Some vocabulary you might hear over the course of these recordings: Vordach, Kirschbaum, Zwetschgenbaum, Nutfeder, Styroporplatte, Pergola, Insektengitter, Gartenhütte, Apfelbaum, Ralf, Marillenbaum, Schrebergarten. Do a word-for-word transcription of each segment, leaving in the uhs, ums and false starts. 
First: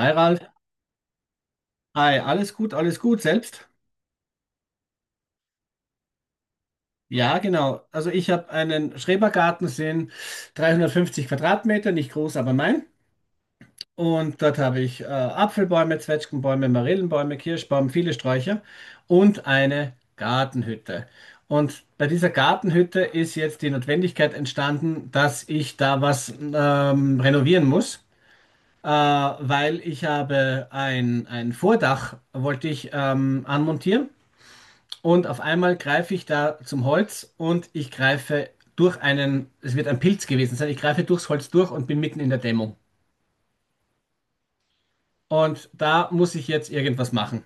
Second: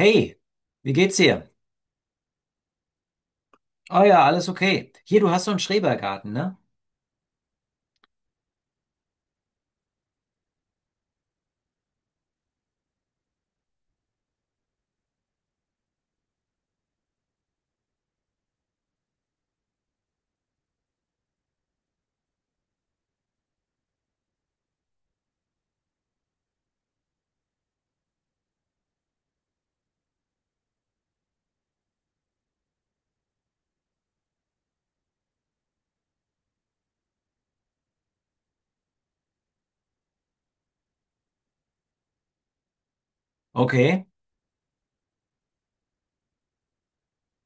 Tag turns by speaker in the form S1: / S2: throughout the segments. S1: Hi Ralf,
S2: wie geht's dir?
S1: hi, alles gut, alles gut, selbst?
S2: Oh ja, alles okay. Hier, du hast so einen Schrebergarten, ne?
S1: Ja, genau. Also ich habe einen Schrebergarten, sind dreihundertfünfzig Quadratmeter, nicht groß, aber mein. Und dort habe ich äh, Apfelbäume, Zwetschgenbäume, Marillenbäume, Kirschbaum, viele Sträucher und eine Gartenhütte. Und bei dieser Gartenhütte ist jetzt die Notwendigkeit entstanden, dass ich da was ähm, renovieren muss. Äh, weil ich habe ein, ein Vordach, wollte ich ähm, anmontieren. Und auf einmal greife ich da zum Holz und ich greife durch einen, es wird ein Pilz gewesen sein, ich greife durchs Holz durch und bin mitten in der Dämmung.
S2: Okay.
S1: Und da muss ich jetzt irgendwas machen.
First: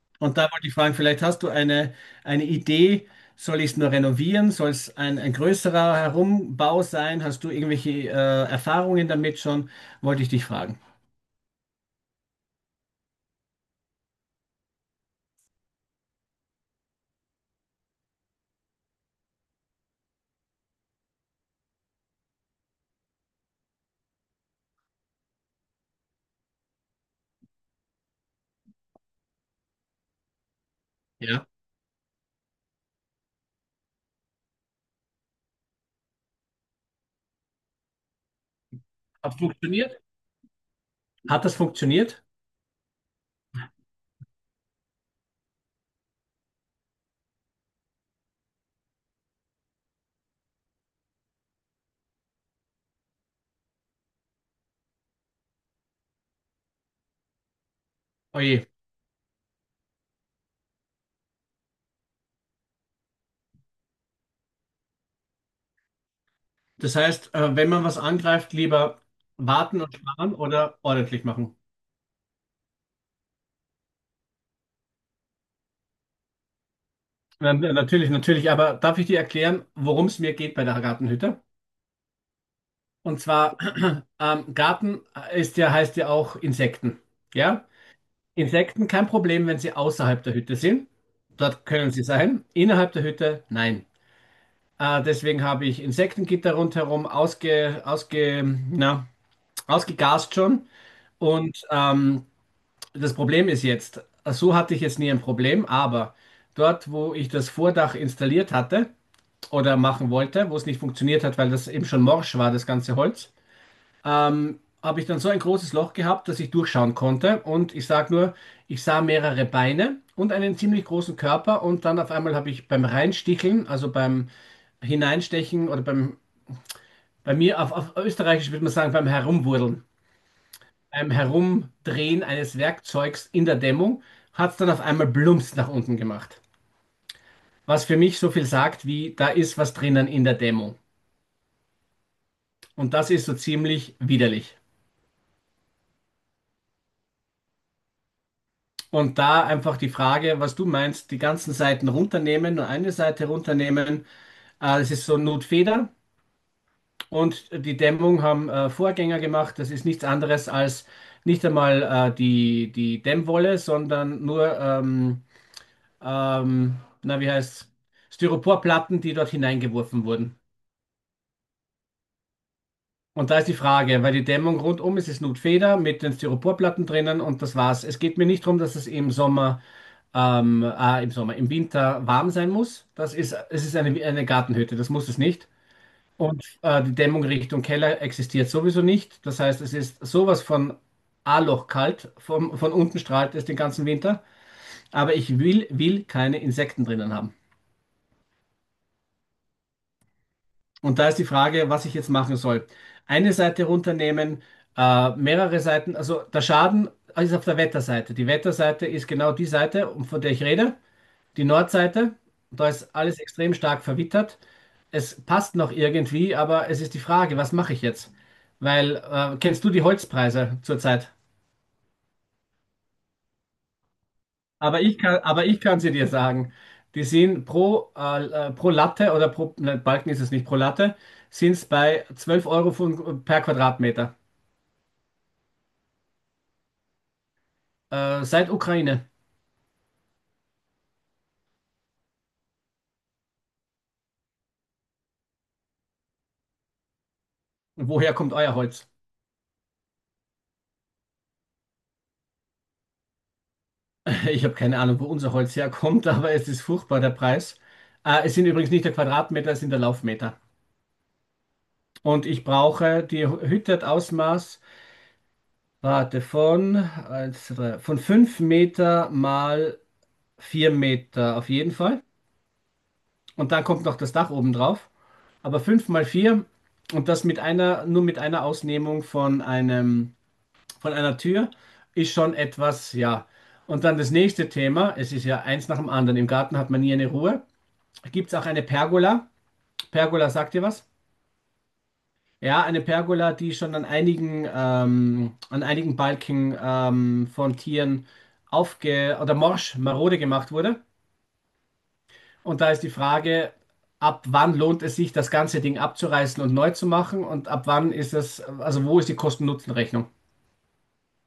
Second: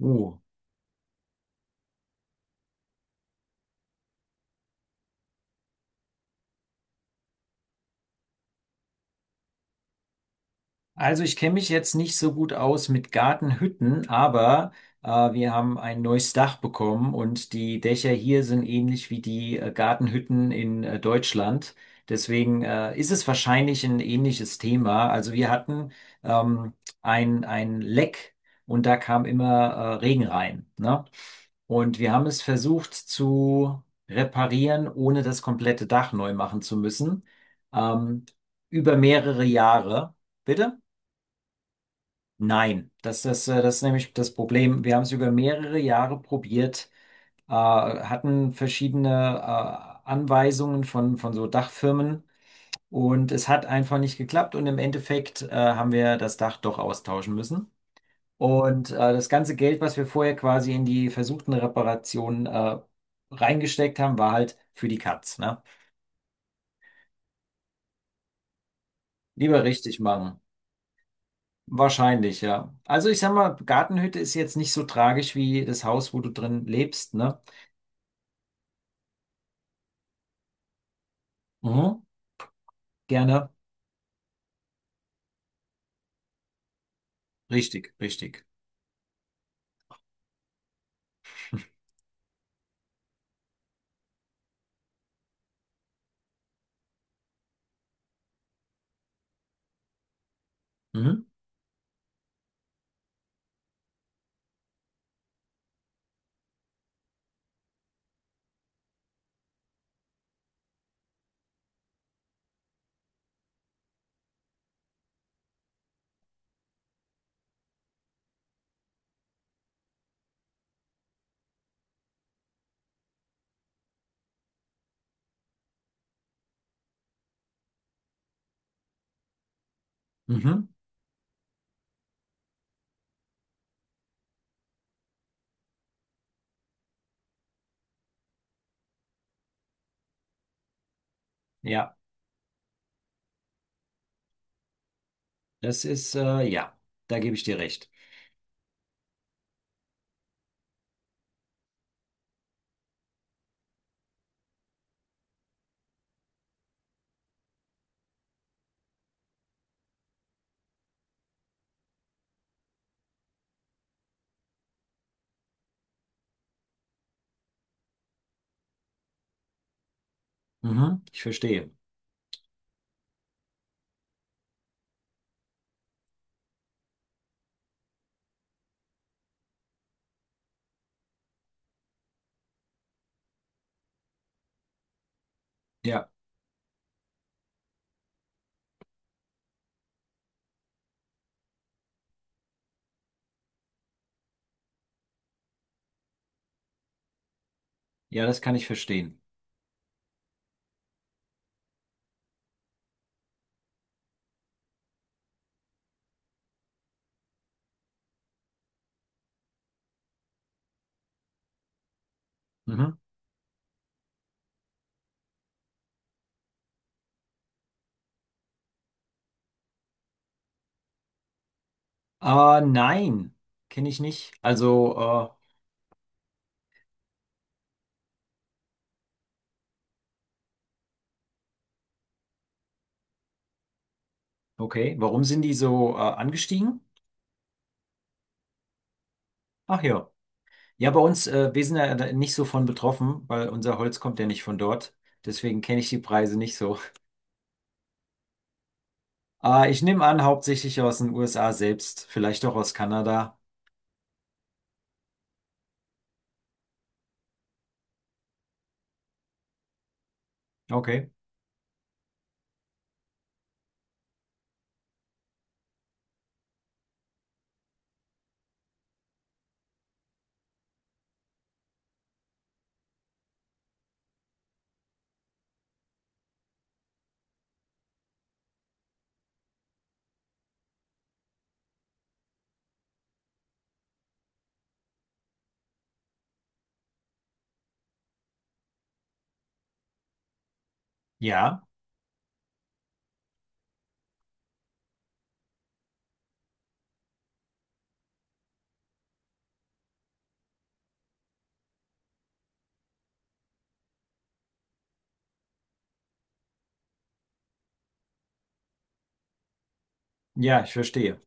S2: Uh,
S1: Und da wollte ich fragen, vielleicht hast du eine, eine Idee, soll ich es nur renovieren? Soll es ein, ein größerer Herumbau sein? Hast du irgendwelche äh, Erfahrungen damit schon? Wollte ich dich fragen.
S2: Also ich kenne mich jetzt nicht so gut aus mit Gartenhütten, aber äh, wir haben ein neues Dach bekommen und die Dächer hier sind ähnlich wie die äh, Gartenhütten in äh, Deutschland. Deswegen äh, ist es wahrscheinlich ein ähnliches Thema. Also wir hatten ähm, ein, ein Leck und da kam immer äh, Regen rein, ne?
S1: Ja.
S2: Und wir haben es versucht zu reparieren, ohne das komplette Dach neu machen zu müssen, ähm, über
S1: Hat
S2: mehrere
S1: funktioniert?
S2: Jahre. Bitte?
S1: Hat das funktioniert?
S2: Nein, das ist, äh, das ist nämlich das Problem. Wir haben es über mehrere Jahre probiert, äh, hatten verschiedene äh, Anweisungen von, von so Dachfirmen und es hat einfach nicht geklappt und im Endeffekt äh, haben wir das Dach doch austauschen müssen.
S1: Oje.
S2: Und äh, das ganze Geld, was wir vorher quasi in die versuchten Reparationen äh, reingesteckt haben, war halt für die Katz, ne?
S1: Das heißt, äh, wenn man was angreift, lieber
S2: Lieber
S1: warten und
S2: richtig
S1: sparen
S2: machen.
S1: oder ordentlich machen?
S2: Wahrscheinlich, ja. Also ich sag mal, Gartenhütte ist jetzt nicht so tragisch wie das Haus, wo du drin lebst, ne?
S1: Na, na- natürlich, natürlich. Aber darf ich dir erklären, worum es mir geht bei der Gartenhütte?
S2: Mhm.
S1: Und
S2: Gerne.
S1: zwar, ähm, Garten äh, ist ja, heißt ja auch Insekten. Ja?
S2: Richtig, richtig.
S1: Insekten kein Problem, wenn sie außerhalb der Hütte sind. Dort können sie sein. Innerhalb der Hütte, nein. Äh, deswegen habe ich Insektengitter rundherum ausge, ausge, na, ausgegast schon.
S2: Mhm.
S1: Und ähm, das Problem ist jetzt, so hatte ich jetzt nie ein Problem, aber dort, wo ich das Vordach installiert hatte, oder machen wollte, wo es nicht funktioniert hat, weil das eben schon morsch war, das ganze Holz, ähm, habe ich dann so ein großes Loch gehabt, dass ich durchschauen konnte. Und ich sage nur, ich sah mehrere Beine und einen ziemlich großen Körper. Und dann auf einmal habe ich beim Reinsticheln, also beim Hineinstechen oder beim, bei mir auf, auf Österreichisch würde man sagen, beim Herumwurdeln,
S2: Mhm.
S1: beim Herumdrehen eines Werkzeugs in der Dämmung, hat es dann auf einmal Blumps nach unten gemacht. Was für mich so viel sagt, wie da ist was drinnen in der Dämmung.
S2: Ja,
S1: Und das ist so ziemlich widerlich.
S2: das ist, äh, ja, da gebe ich dir recht.
S1: Und da einfach die Frage, was du meinst, die ganzen Seiten runternehmen, nur eine Seite runternehmen. Äh, das ist so Notfeder und die Dämmung haben äh, Vorgänger gemacht. Das ist nichts anderes als nicht einmal äh, die, die Dämmwolle, sondern nur, ähm, ähm, na, wie heißt Styroporplatten, die dort hineingeworfen wurden.
S2: Mhm. Ich verstehe.
S1: Und da ist die Frage, weil die Dämmung rundum ist, ist Nutfeder mit den Styroporplatten drinnen und das war's. Es geht mir nicht darum, dass es im Sommer, ähm, äh, im Sommer, im Winter warm sein muss. Das ist, es ist eine, eine Gartenhütte, das muss es nicht.
S2: Ja,
S1: Und äh, die Dämmung Richtung Keller existiert sowieso nicht. Das heißt, es ist sowas von A-Loch kalt, vom, von unten strahlt es den ganzen Winter. Aber ich will, will keine Insekten drinnen haben.
S2: ja, das kann ich verstehen.
S1: Und da ist die Frage, was ich jetzt machen soll. Eine Seite runternehmen, äh, mehrere Seiten, also der Schaden ist auf der Wetterseite. Die Wetterseite ist genau die Seite, um- von der ich rede, die Nordseite. Da ist
S2: Mhm.
S1: alles extrem stark verwittert. Es passt noch irgendwie, aber es ist die Frage, was mache ich jetzt? Weil, äh, kennst du die Holzpreise zurzeit?
S2: Äh, nein, kenne ich nicht.
S1: Aber ich kann,
S2: Also,
S1: aber ich kann sie dir sagen. Die sind pro, äh, äh, pro Latte oder pro, nein, Balken ist es nicht, pro Latte, sind es bei zwölf Euro von, per Quadratmeter.
S2: äh, okay, warum sind die so, äh, angestiegen?
S1: Äh, seit Ukraine.
S2: Ach ja. Ja, bei uns, äh, wir sind ja da nicht so von betroffen, weil unser Holz kommt ja nicht von dort. Deswegen kenne ich die Preise nicht so.
S1: Woher kommt euer Holz?
S2: Äh, ich nehme an, hauptsächlich aus den U S A selbst, vielleicht auch aus Kanada.
S1: Ich habe keine Ahnung, wo unser Holz herkommt, aber es ist furchtbar, der Preis. Äh, es sind übrigens nicht der Quadratmeter, es sind der Laufmeter.
S2: Okay.
S1: Und ich brauche, die Hütte hat Ausmaß, warte, von, eins, zwei, drei, von fünf Meter mal vier Meter auf jeden Fall. Und dann kommt noch das Dach oben drauf. Aber fünf mal vier und das mit einer, nur mit einer Ausnehmung von einem von einer Tür ist schon etwas, ja. Und dann das nächste Thema, es ist ja eins nach dem anderen. Im Garten hat man nie eine Ruhe. Gibt es auch eine Pergola? Pergola, sagt ihr was?
S2: Ja.
S1: Ja, eine Pergola, die schon an einigen, ähm, an einigen Balken ähm, von Tieren aufge oder morsch, marode gemacht wurde. Und da ist die Frage, ab wann lohnt es sich, das ganze Ding abzureißen und neu zu machen? Und ab wann ist es, also wo ist die Kosten-Nutzen-Rechnung?
S2: Ja, ich verstehe.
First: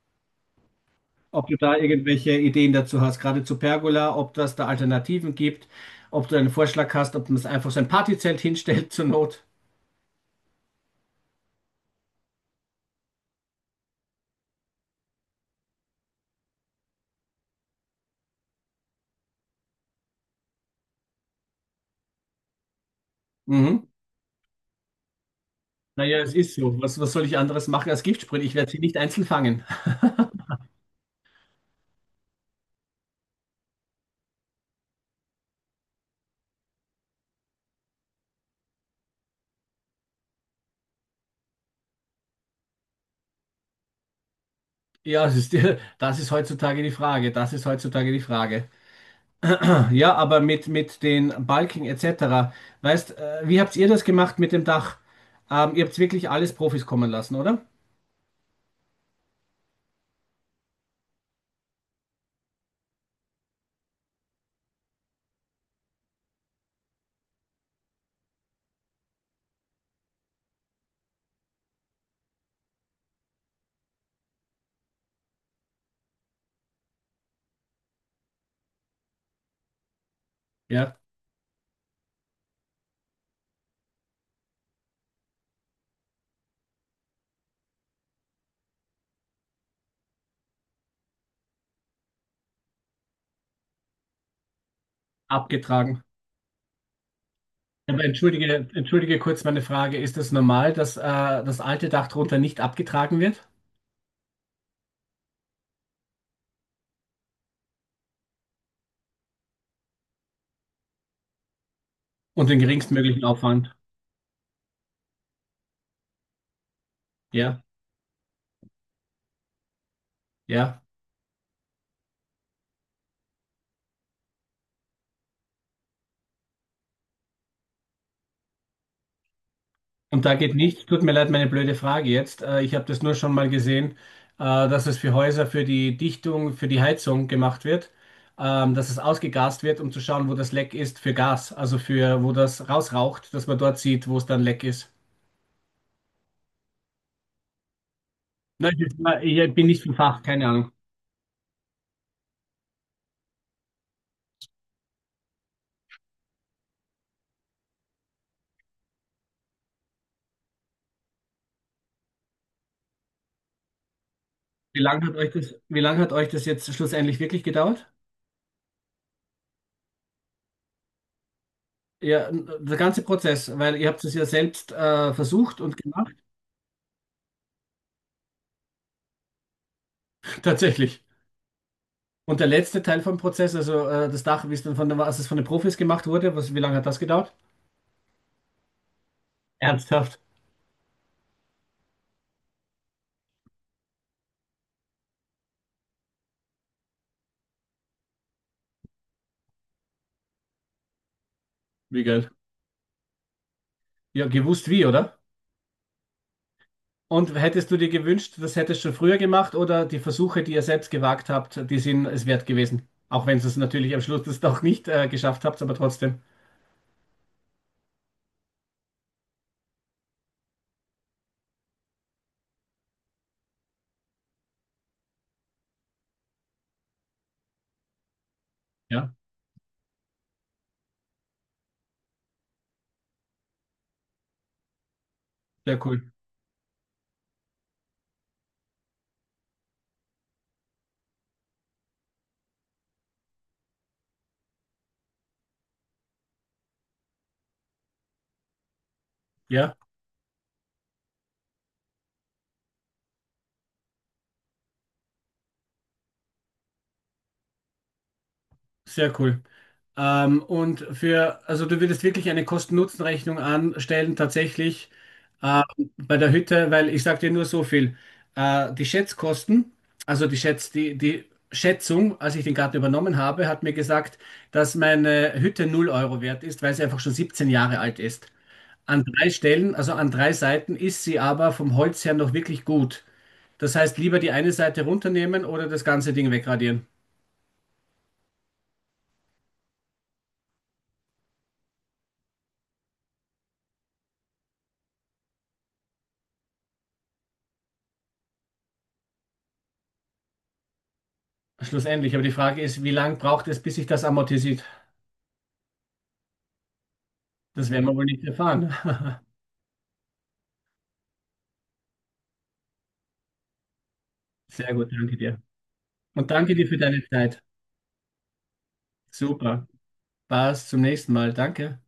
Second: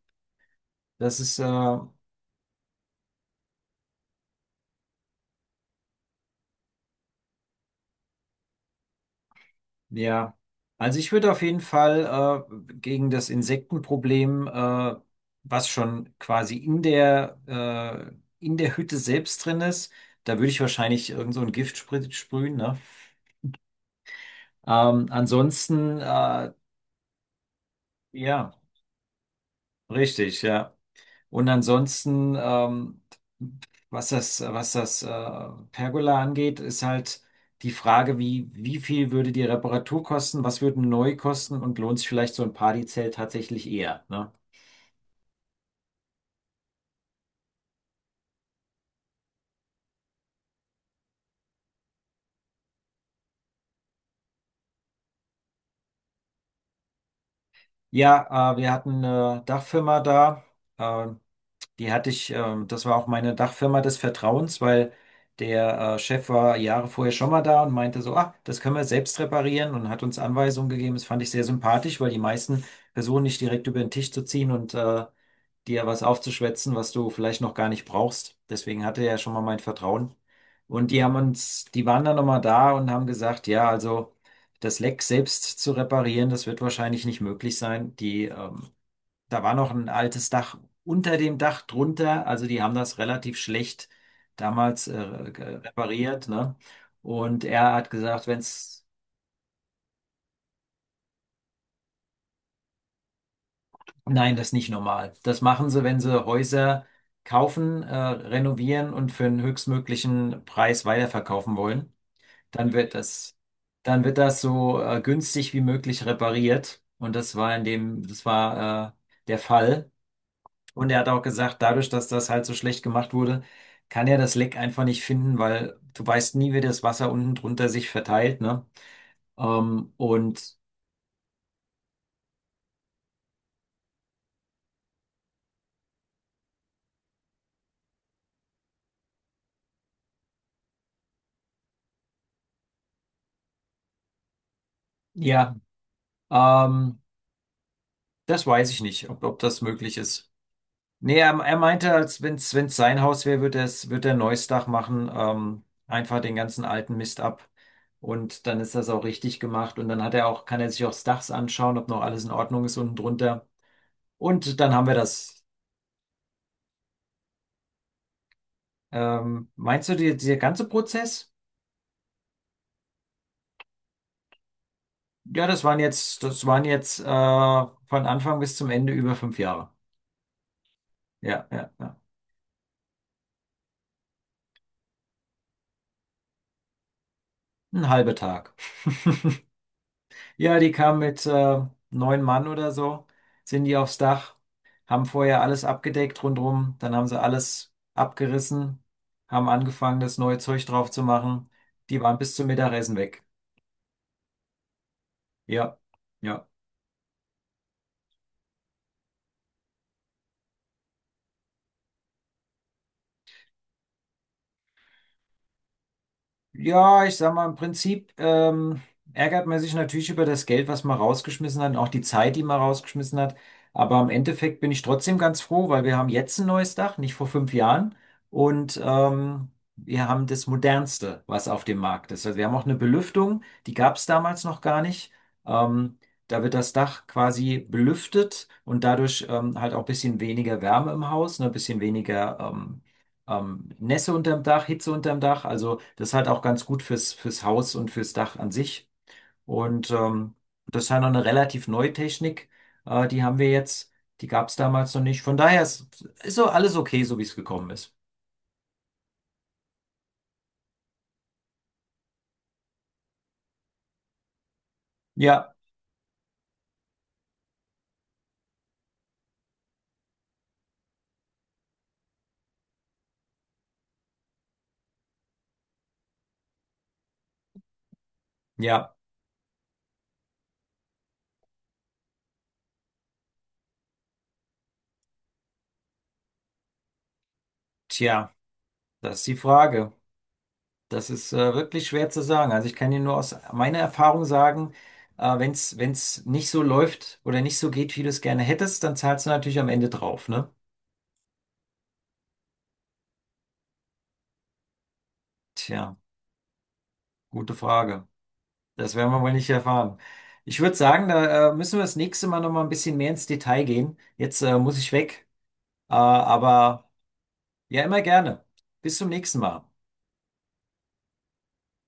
S2: Das ist, äh,
S1: Ob du da irgendwelche Ideen dazu hast, gerade zu Pergola, ob das da Alternativen gibt, ob du einen Vorschlag hast, ob man es einfach so ein Partyzelt hinstellt zur Not.
S2: ja. Also ich würde auf jeden Fall äh, gegen das Insektenproblem, äh, was schon quasi in der, äh, in der Hütte selbst drin ist, da würde ich wahrscheinlich irgend so ein Giftsprit sprühen, ne?
S1: Mhm.
S2: Ähm, ansonsten,
S1: Naja, es
S2: äh,
S1: ist so. Was, was soll ich anderes machen als Giftsprühe?
S2: ja,
S1: Ich werde sie nicht einzeln fangen.
S2: richtig, ja. Und ansonsten, ähm, was das, was das äh, Pergola angeht, ist halt die Frage, wie, wie viel würde die Reparatur kosten, was würde neu kosten und lohnt sich vielleicht so ein Partyzelt tatsächlich eher, ne?
S1: Ja, es ist, das ist heutzutage die Frage. Das ist heutzutage die Frage. Ja, aber mit, mit den Balken et cetera. Weißt, äh, wie habt ihr das gemacht mit dem Dach? Ähm, ihr habt wirklich alles Profis kommen lassen, oder?
S2: Ja, äh, wir hatten eine Dachfirma da. Äh, Die hatte ich, ähm, das war auch meine Dachfirma des Vertrauens, weil der äh, Chef war Jahre vorher schon mal da und meinte so, ah, das können wir selbst reparieren und hat uns Anweisungen gegeben. Das fand ich sehr sympathisch, weil die meisten versuchen nicht direkt über den Tisch zu ziehen und äh, dir was aufzuschwätzen, was du vielleicht noch gar nicht brauchst. Deswegen hatte er schon mal mein Vertrauen. Und
S1: Ja,
S2: die haben uns, die waren dann nochmal da und haben gesagt, ja, also das Leck selbst zu reparieren, das wird wahrscheinlich nicht möglich sein. Die ähm, da war noch ein altes Dach unter dem Dach drunter. Also die haben das relativ schlecht damals äh, ge-
S1: abgetragen.
S2: repariert, ne? Und er hat
S1: Ja, Aber
S2: gesagt,
S1: entschuldige,
S2: wenn's,
S1: entschuldige kurz meine Frage. Ist es normal, dass äh, das alte Dach drunter nicht abgetragen wird?
S2: nein, das ist nicht normal. Das machen sie, wenn sie Häuser kaufen, äh, renovieren und für einen höchstmöglichen Preis weiterverkaufen wollen.
S1: Und den
S2: Dann wird
S1: geringstmöglichen
S2: das,
S1: Aufwand?
S2: dann wird das so äh, günstig wie möglich repariert. Und das war in
S1: Ja,
S2: dem, das war äh, der Fall.
S1: ja.
S2: Und er hat auch gesagt, dadurch, dass das halt so schlecht gemacht wurde, kann er das Leck einfach nicht finden, weil du weißt nie, wie das Wasser unten drunter sich verteilt, ne? Ähm,
S1: Und da geht
S2: und
S1: nichts. Tut mir leid, meine blöde Frage jetzt. Äh, ich habe das nur schon mal gesehen, äh, dass es für Häuser, für die Dichtung, für die Heizung gemacht wird, ähm, dass es ausgegast wird, um zu schauen, wo das Leck ist für Gas, also für, wo das rausraucht, dass man dort sieht, wo es dann leck ist.
S2: ja, ähm, das weiß
S1: Nein,
S2: ich nicht, ob,
S1: ich
S2: ob
S1: ich
S2: das
S1: bin nicht vom
S2: möglich
S1: Fach,
S2: ist.
S1: keine Ahnung.
S2: Nee, er, er meinte, als wenn es sein Haus wäre, würde er's, wird er ein neues Dach machen, ähm, einfach den ganzen alten Mist ab. Und dann ist das auch richtig gemacht. Und dann hat er auch, kann er sich auch das Dach anschauen, ob noch alles in Ordnung ist unten drunter. Und dann
S1: Wie
S2: haben wir
S1: lange hat euch
S2: das.
S1: das, wie lange hat euch das jetzt schlussendlich wirklich gedauert?
S2: Ähm, meinst du, die, dieser ganze Prozess?
S1: Ja, der ganze Prozess, weil ihr habt es ja selbst äh,
S2: Ja,
S1: versucht
S2: das
S1: und
S2: waren
S1: gemacht,
S2: jetzt, das waren jetzt äh, von Anfang bis zum Ende über fünf Jahre.
S1: tatsächlich.
S2: Ja, ja, ja.
S1: Und der letzte Teil vom Prozess, also äh, das Dach, wie es dann von den, als es von den Profis gemacht wurde, was, wie lange hat das gedauert?
S2: Ein halber Tag.
S1: Ernsthaft?
S2: Ja, die kamen mit äh, neun Mann oder so, sind die aufs Dach, haben vorher alles abgedeckt rundrum, dann haben sie alles abgerissen, haben angefangen, das neue Zeug drauf zu machen. Die
S1: Wie
S2: waren
S1: geil.
S2: bis zum Mittagessen weg.
S1: Ja, gewusst wie, oder?
S2: Ja, ja.
S1: Und hättest du dir gewünscht, das hättest du schon früher gemacht oder die Versuche, die ihr selbst gewagt habt, die sind es wert gewesen? Auch wenn ihr es natürlich am Schluss das doch nicht äh, geschafft habt, aber trotzdem.
S2: Ja, ich sag mal, im Prinzip ähm, ärgert man sich natürlich über das Geld, was man rausgeschmissen hat und auch die Zeit, die man rausgeschmissen hat. Aber im Endeffekt bin ich trotzdem ganz froh, weil wir haben jetzt ein neues Dach, nicht vor fünf Jahren. Und
S1: Ja,
S2: ähm, wir haben das modernste, was auf dem Markt ist. Also wir haben auch eine Belüftung, die gab es damals noch gar nicht.
S1: sehr
S2: Ähm,
S1: cool.
S2: da wird das Dach quasi belüftet und dadurch ähm, halt auch ein bisschen weniger Wärme im Haus, ne, ein bisschen weniger ähm, ähm, Nässe unterm Dach, Hitze unterm Dach. Also das ist halt auch ganz gut fürs, fürs Haus und fürs Dach an sich.
S1: Ja.
S2: Und ähm, das ist halt noch eine relativ neue Technik. Äh, die haben wir jetzt. Die gab es damals noch nicht. Von daher ist, ist so alles okay, so wie es gekommen ist.
S1: Sehr cool. Ähm, und für, also du würdest wirklich eine Kosten-Nutzen-Rechnung anstellen, tatsächlich
S2: Ja,
S1: äh, bei der Hütte, weil ich sage dir nur so viel. Äh, die Schätzkosten, also die Schätz, die, die Schätzung, als ich den Garten übernommen habe, hat mir gesagt, dass meine Hütte null Euro wert ist, weil sie einfach schon siebzehn Jahre alt ist.
S2: ja,
S1: An drei Stellen, also an drei Seiten, ist sie aber vom Holz her noch wirklich gut. Das heißt, lieber die eine Seite runternehmen oder das ganze Ding wegradieren.
S2: tja, das ist die Frage. Das ist äh, wirklich schwer zu sagen. Also ich kann dir nur aus meiner Erfahrung sagen, äh, wenn es wenn's nicht so läuft oder nicht so geht, wie du es gerne hättest, dann zahlst du natürlich am Ende drauf, ne?
S1: Schlussendlich, aber die Frage ist, wie lange braucht es, bis sich das amortisiert?
S2: Tja, gute
S1: Das werden wir wohl
S2: Frage.
S1: nicht erfahren.
S2: Das werden wir wohl nicht erfahren. Ich würde sagen, da äh, müssen wir das nächste Mal noch mal ein bisschen mehr ins Detail gehen. Jetzt äh,
S1: Sehr
S2: muss
S1: gut,
S2: ich
S1: danke
S2: weg,
S1: dir.
S2: äh,
S1: Und danke dir für
S2: aber
S1: deine Zeit.
S2: ja, immer gerne. Bis zum nächsten Mal.
S1: Super. Passt, zum nächsten Mal. Danke.